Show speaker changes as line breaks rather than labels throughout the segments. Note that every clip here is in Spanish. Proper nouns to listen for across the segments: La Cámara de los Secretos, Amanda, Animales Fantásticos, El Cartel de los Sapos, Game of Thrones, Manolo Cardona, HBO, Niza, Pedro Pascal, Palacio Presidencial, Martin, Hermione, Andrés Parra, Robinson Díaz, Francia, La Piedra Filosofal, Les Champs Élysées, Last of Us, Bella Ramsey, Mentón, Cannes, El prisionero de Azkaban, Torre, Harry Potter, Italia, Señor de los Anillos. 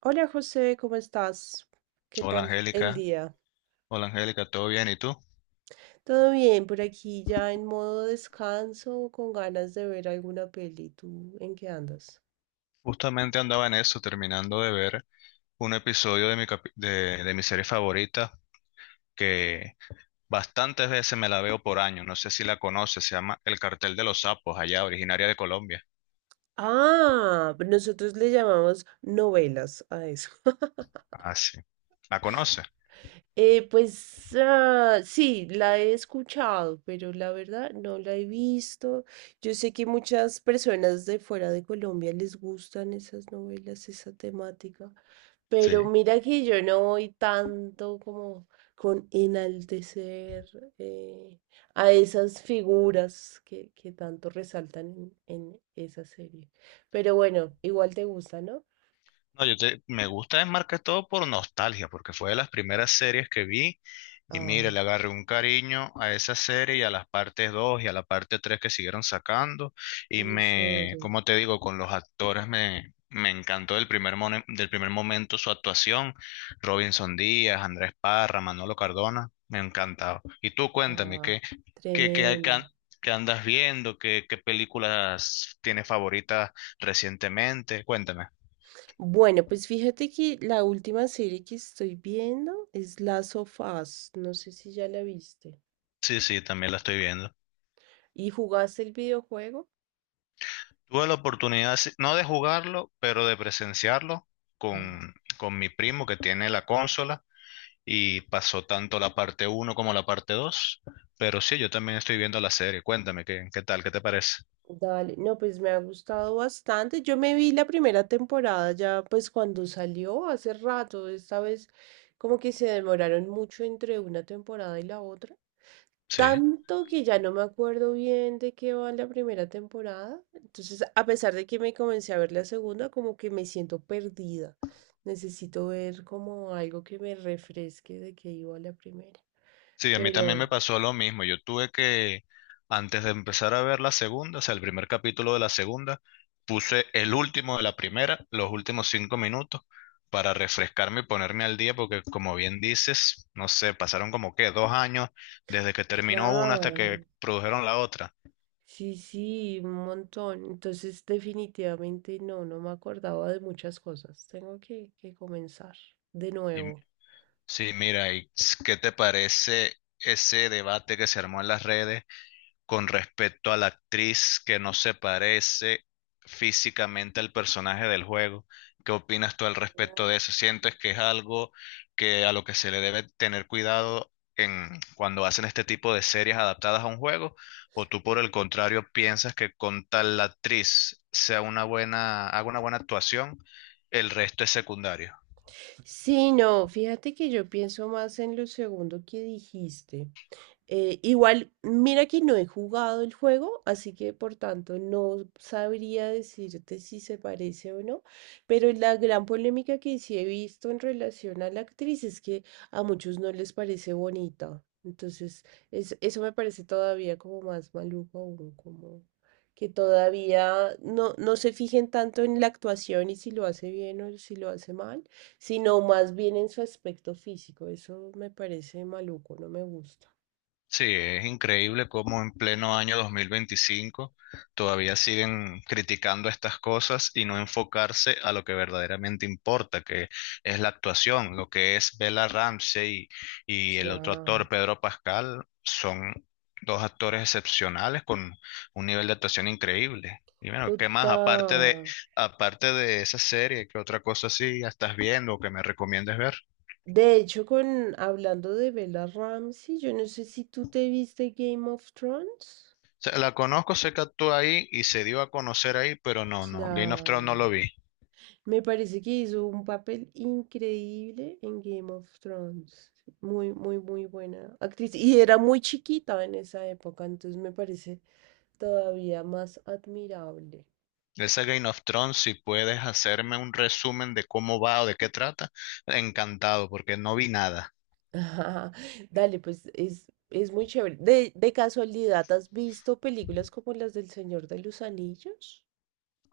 Hola José, ¿cómo estás? ¿Qué
Hola
tal el
Angélica,
día?
hola Angélica, ¿todo bien? ¿Y tú?
Todo bien, por aquí ya en modo descanso, con ganas de ver alguna peli. ¿Tú en qué andas?
Justamente andaba en eso, terminando de ver un episodio de mi serie favorita que bastantes veces me la veo por año, no sé si la conoces, se llama El Cartel de los Sapos, allá originaria de Colombia.
Ah, nosotros le llamamos novelas a eso.
Ah, sí. ¿La conoces?
Sí, la he escuchado, pero la verdad no la he visto. Yo sé que muchas personas de fuera de Colombia les gustan esas novelas, esa temática, pero
Sí.
mira que yo no voy tanto como con enaltecer eh, a esas figuras que tanto resaltan en esa serie. Pero bueno, igual te gusta, ¿no?
No, me gusta es todo por nostalgia, porque fue de las primeras series que vi y
Ah,
mire, le agarré un cariño a esa serie y a las partes 2 y a la parte 3 que siguieron sacando y
en
me,
serio.
como te digo, con los actores me encantó del primer momento su actuación, Robinson Díaz, Andrés Parra, Manolo Cardona, me encantaba. Y tú cuéntame,
Ah,
¿qué, qué, qué, hay que an-
tremendo.
qué andas viendo? ¿Qué películas tienes favoritas recientemente? Cuéntame.
Bueno, pues fíjate que la última serie que estoy viendo es Last of Us. No sé si ya la viste.
Sí, sí, también la estoy viendo.
¿Y jugaste el videojuego?
Tuve la oportunidad, sí, no de jugarlo, pero de presenciarlo
No.
con mi primo que tiene la consola y pasó tanto la parte uno como la parte 2. Pero sí, yo también estoy viendo la serie. Cuéntame, ¿qué tal? ¿Qué te parece?
Dale, no, pues me ha gustado bastante. Yo me vi la primera temporada ya, pues cuando salió hace rato. Esta vez como que se demoraron mucho entre una temporada y la otra.
Sí.
Tanto que ya no me acuerdo bien de qué va la primera temporada. Entonces, a pesar de que me comencé a ver la segunda, como que me siento perdida. Necesito ver como algo que me refresque de qué iba la primera.
Sí, a mí también
Pero,
me pasó lo mismo. Yo tuve que, antes de empezar a ver la segunda, o sea, el primer capítulo de la segunda, puse el último de la primera, los últimos cinco minutos, para refrescarme y ponerme al día, porque como bien dices, no sé, pasaron como que dos años desde que terminó una hasta que
claro,
produjeron la otra.
sí, sí, un montón. Entonces, definitivamente no, no me acordaba de muchas cosas. Tengo que comenzar de
Y,
nuevo.
sí, mira, ¿y qué te parece ese debate que se armó en las redes con respecto a la actriz que no se parece físicamente al personaje del juego? ¿Qué opinas tú al respecto de eso? ¿Sientes que es algo que a lo que se le debe tener cuidado en cuando hacen este tipo de series adaptadas a un juego? ¿O tú por el contrario piensas que con tal la actriz sea una buena, haga una buena actuación, el resto es secundario?
Sí, no, fíjate que yo pienso más en lo segundo que dijiste. Igual, mira que no he jugado el juego, así que por tanto no sabría decirte si se parece o no, pero la gran polémica que sí he visto en relación a la actriz es que a muchos no les parece bonita. Entonces, eso me parece todavía como más maluco aún, como que todavía no, no se fijen tanto en la actuación y si lo hace bien o si lo hace mal, sino más bien en su aspecto físico. Eso me parece maluco, no me gusta.
Sí, es increíble cómo en pleno año 2025 todavía siguen criticando estas cosas y no enfocarse a lo que verdaderamente importa, que es la actuación. Lo que es Bella Ramsey y el otro
Claro,
actor, Pedro Pascal, son dos actores excepcionales con un nivel de actuación increíble. Y bueno, ¿qué más? Aparte de,
total.
aparte de esa serie, ¿qué otra cosa sí estás viendo o que me recomiendes ver?
De hecho, con hablando de Bella Ramsey, yo no sé si tú te viste Game of Thrones.
Sea, la conozco, sé que actúa ahí y se dio a conocer ahí, pero no, no, Game of Thrones
La...
no lo vi.
Me parece que hizo un papel increíble en Game of Thrones. Muy, muy, muy buena actriz. Y era muy chiquita en esa época, entonces me parece todavía más admirable.
Ese Game of Thrones, si puedes hacerme un resumen de cómo va o de qué trata, encantado, porque no vi nada.
Ajá. Dale, pues es muy chévere. De casualidad, ¿has visto películas como las del Señor de los Anillos?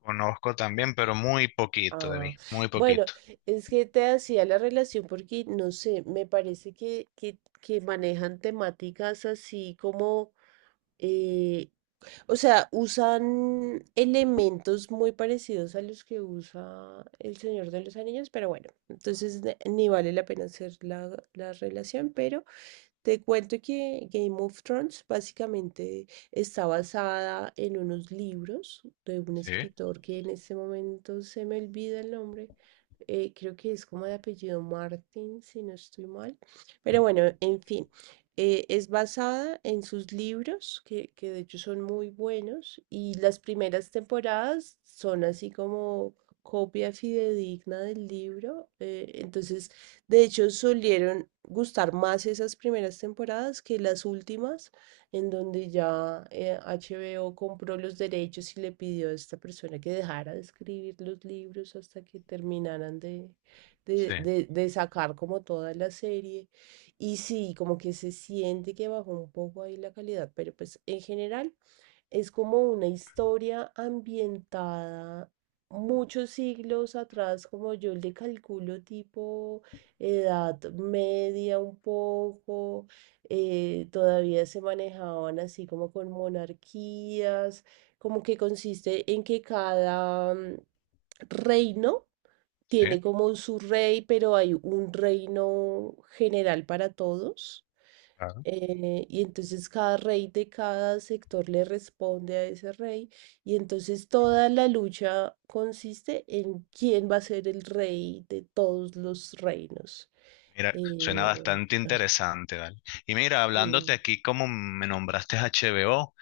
Conozco también, pero muy poquito de
Ah,
mí, muy
bueno,
poquito.
es que te hacía la relación porque, no sé, me parece que manejan temáticas así como, eh, o sea, usan elementos muy parecidos a los que usa El Señor de los Anillos, pero bueno, entonces ni vale la pena hacer la relación, pero te cuento que Game of Thrones básicamente está basada en unos libros de un
Sí,
escritor que en este momento se me olvida el nombre. Creo que es como de apellido Martin, si no estoy mal. Pero bueno, en fin, es basada en sus libros, que de hecho son muy buenos, y las primeras temporadas son así como copia fidedigna del libro. Entonces de hecho, solieron gustar más esas primeras temporadas que las últimas, en donde ya HBO compró los derechos y le pidió a esta persona que dejara de escribir los libros hasta que terminaran de, de,
sí,
de- de sacar como toda la serie. Y sí, como que se siente que bajó un poco ahí la calidad, pero pues en general es como una historia ambientada muchos siglos atrás, como yo le calculo tipo edad media un poco, todavía se manejaban así como con monarquías, como que consiste en que cada reino
sí.
tiene como su rey, pero hay un reino general para todos. Y entonces cada rey de cada sector le responde a ese rey. Y entonces toda la lucha consiste en quién va a ser el rey de todos los reinos.
Mira, suena
Eh,
bastante interesante, ¿vale? Y mira,
sí,
hablándote aquí como me nombraste HBO,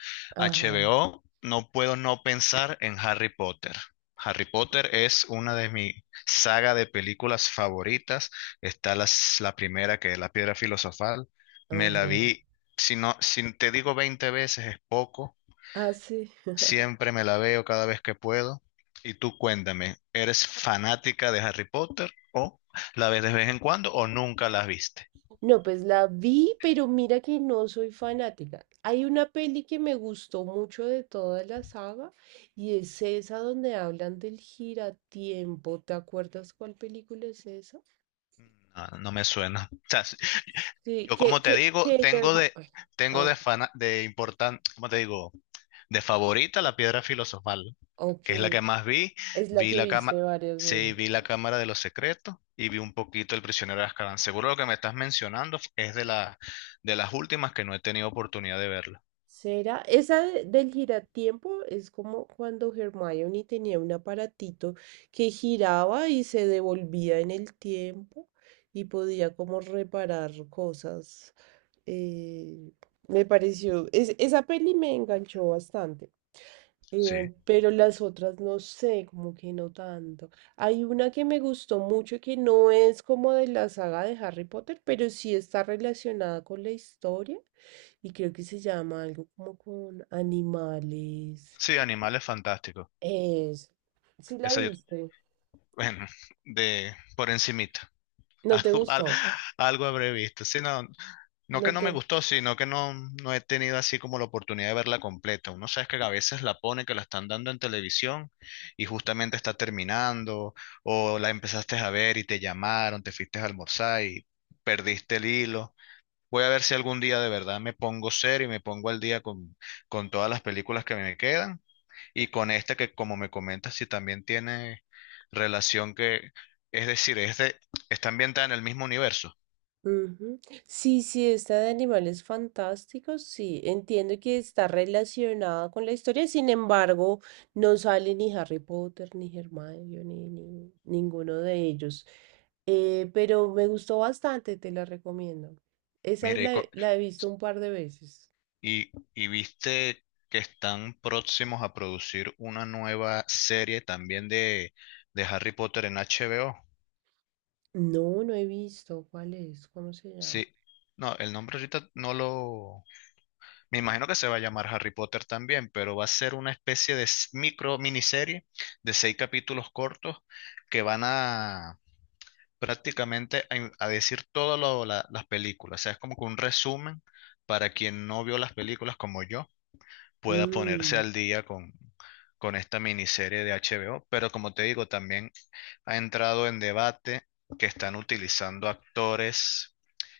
ajá,
HBO, no puedo no pensar en Harry Potter. Harry Potter es una de mis saga de películas favoritas. Está la primera, que es La Piedra Filosofal. Me la
ajá.
vi, si no, si te digo 20 veces es poco.
Ah, sí.
Siempre me la veo cada vez que puedo. Y tú cuéntame, ¿eres fanática de Harry Potter o la ves de vez en cuando o nunca la viste?
No, pues la vi, pero mira que no soy fanática. Hay una peli que me gustó mucho de toda la saga y es esa donde hablan del giratiempo. ¿Te acuerdas cuál película es esa?
No, no me suena. O sea, sí,
Sí,
yo como te digo,
Ay,
tengo
ah,
de importante, ¿cómo te digo? De favorita la piedra filosofal,
ok.
que es la que más vi.
Es la
Vi
que
la
viste
cámara
varias
Sí,
veces.
vi la
Ah.
Cámara de los Secretos y vi un poquito El prisionero de Azkaban. Seguro lo que me estás mencionando es de las últimas que no he tenido oportunidad de verla.
¿Será? Esa del giratiempo es como cuando Hermione tenía un aparatito que giraba y se devolvía en el tiempo y podía como reparar cosas. Eh, Me pareció, esa peli me enganchó bastante,
Sí.
pero las otras no sé, como que no tanto. Hay una que me gustó mucho que no es como de la saga de Harry Potter, pero sí está relacionada con la historia y creo que se llama algo como con animales.
Sí, Animales Fantásticos.
Es, sí la
Esa yo,
viste,
bueno, de por encimita.
no te
Algo,
gustó,
algo habré visto. Sí, no, no
no
que no me
te...
gustó, sino que no, no he tenido así como la oportunidad de verla completa. Uno sabe que a veces la pone, que la están dando en televisión y justamente está terminando, o la empezaste a ver y te llamaron, te fuiste a almorzar y perdiste el hilo. Voy a ver si algún día de verdad me pongo serio y me pongo al día con todas las películas que me quedan y con esta que como me comentas, si también tiene relación que, es decir, es de, está ambientada en el mismo universo.
Ujú. Sí, sí, esta de animales fantásticos, sí, entiendo que está relacionada con la historia, sin embargo, no sale ni Harry Potter, ni Hermione, ni, ni ninguno de ellos. Pero me gustó bastante, te la recomiendo. Esa es
Mire, y co-
la he visto un par de veces.
Y, y viste que están próximos a producir una nueva serie también de Harry Potter en HBO.
No, no he visto. ¿Cuál es? ¿Cómo se llama?
Sí, no, el nombre ahorita no lo... Me imagino que se va a llamar Harry Potter también, pero va a ser una especie de micro miniserie de seis capítulos cortos que van a prácticamente a decir todas las películas. O sea, es como que un resumen para quien no vio las películas como yo pueda ponerse
Mm,
al día con esta miniserie de HBO. Pero como te digo, también ha entrado en debate que están utilizando actores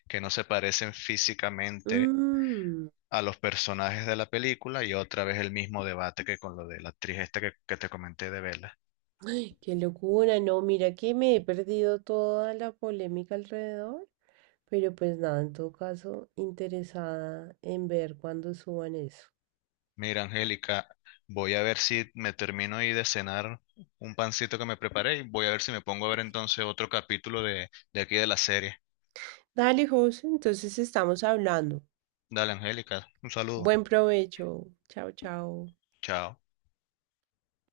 que no se parecen físicamente
mm.
a los personajes de la película y otra vez el mismo debate que con lo de la actriz esta que te comenté de Vela.
Ay, qué locura, no, mira que me he perdido toda la polémica alrededor, pero pues nada, en todo caso, interesada en ver cuándo suban eso.
Mira, Angélica, voy a ver si me termino ahí de cenar un pancito que me preparé y voy a ver si me pongo a ver entonces otro capítulo de aquí de la serie.
Dale, José, entonces estamos hablando.
Dale, Angélica, un saludo.
Buen provecho. Chao, chao.
Chao.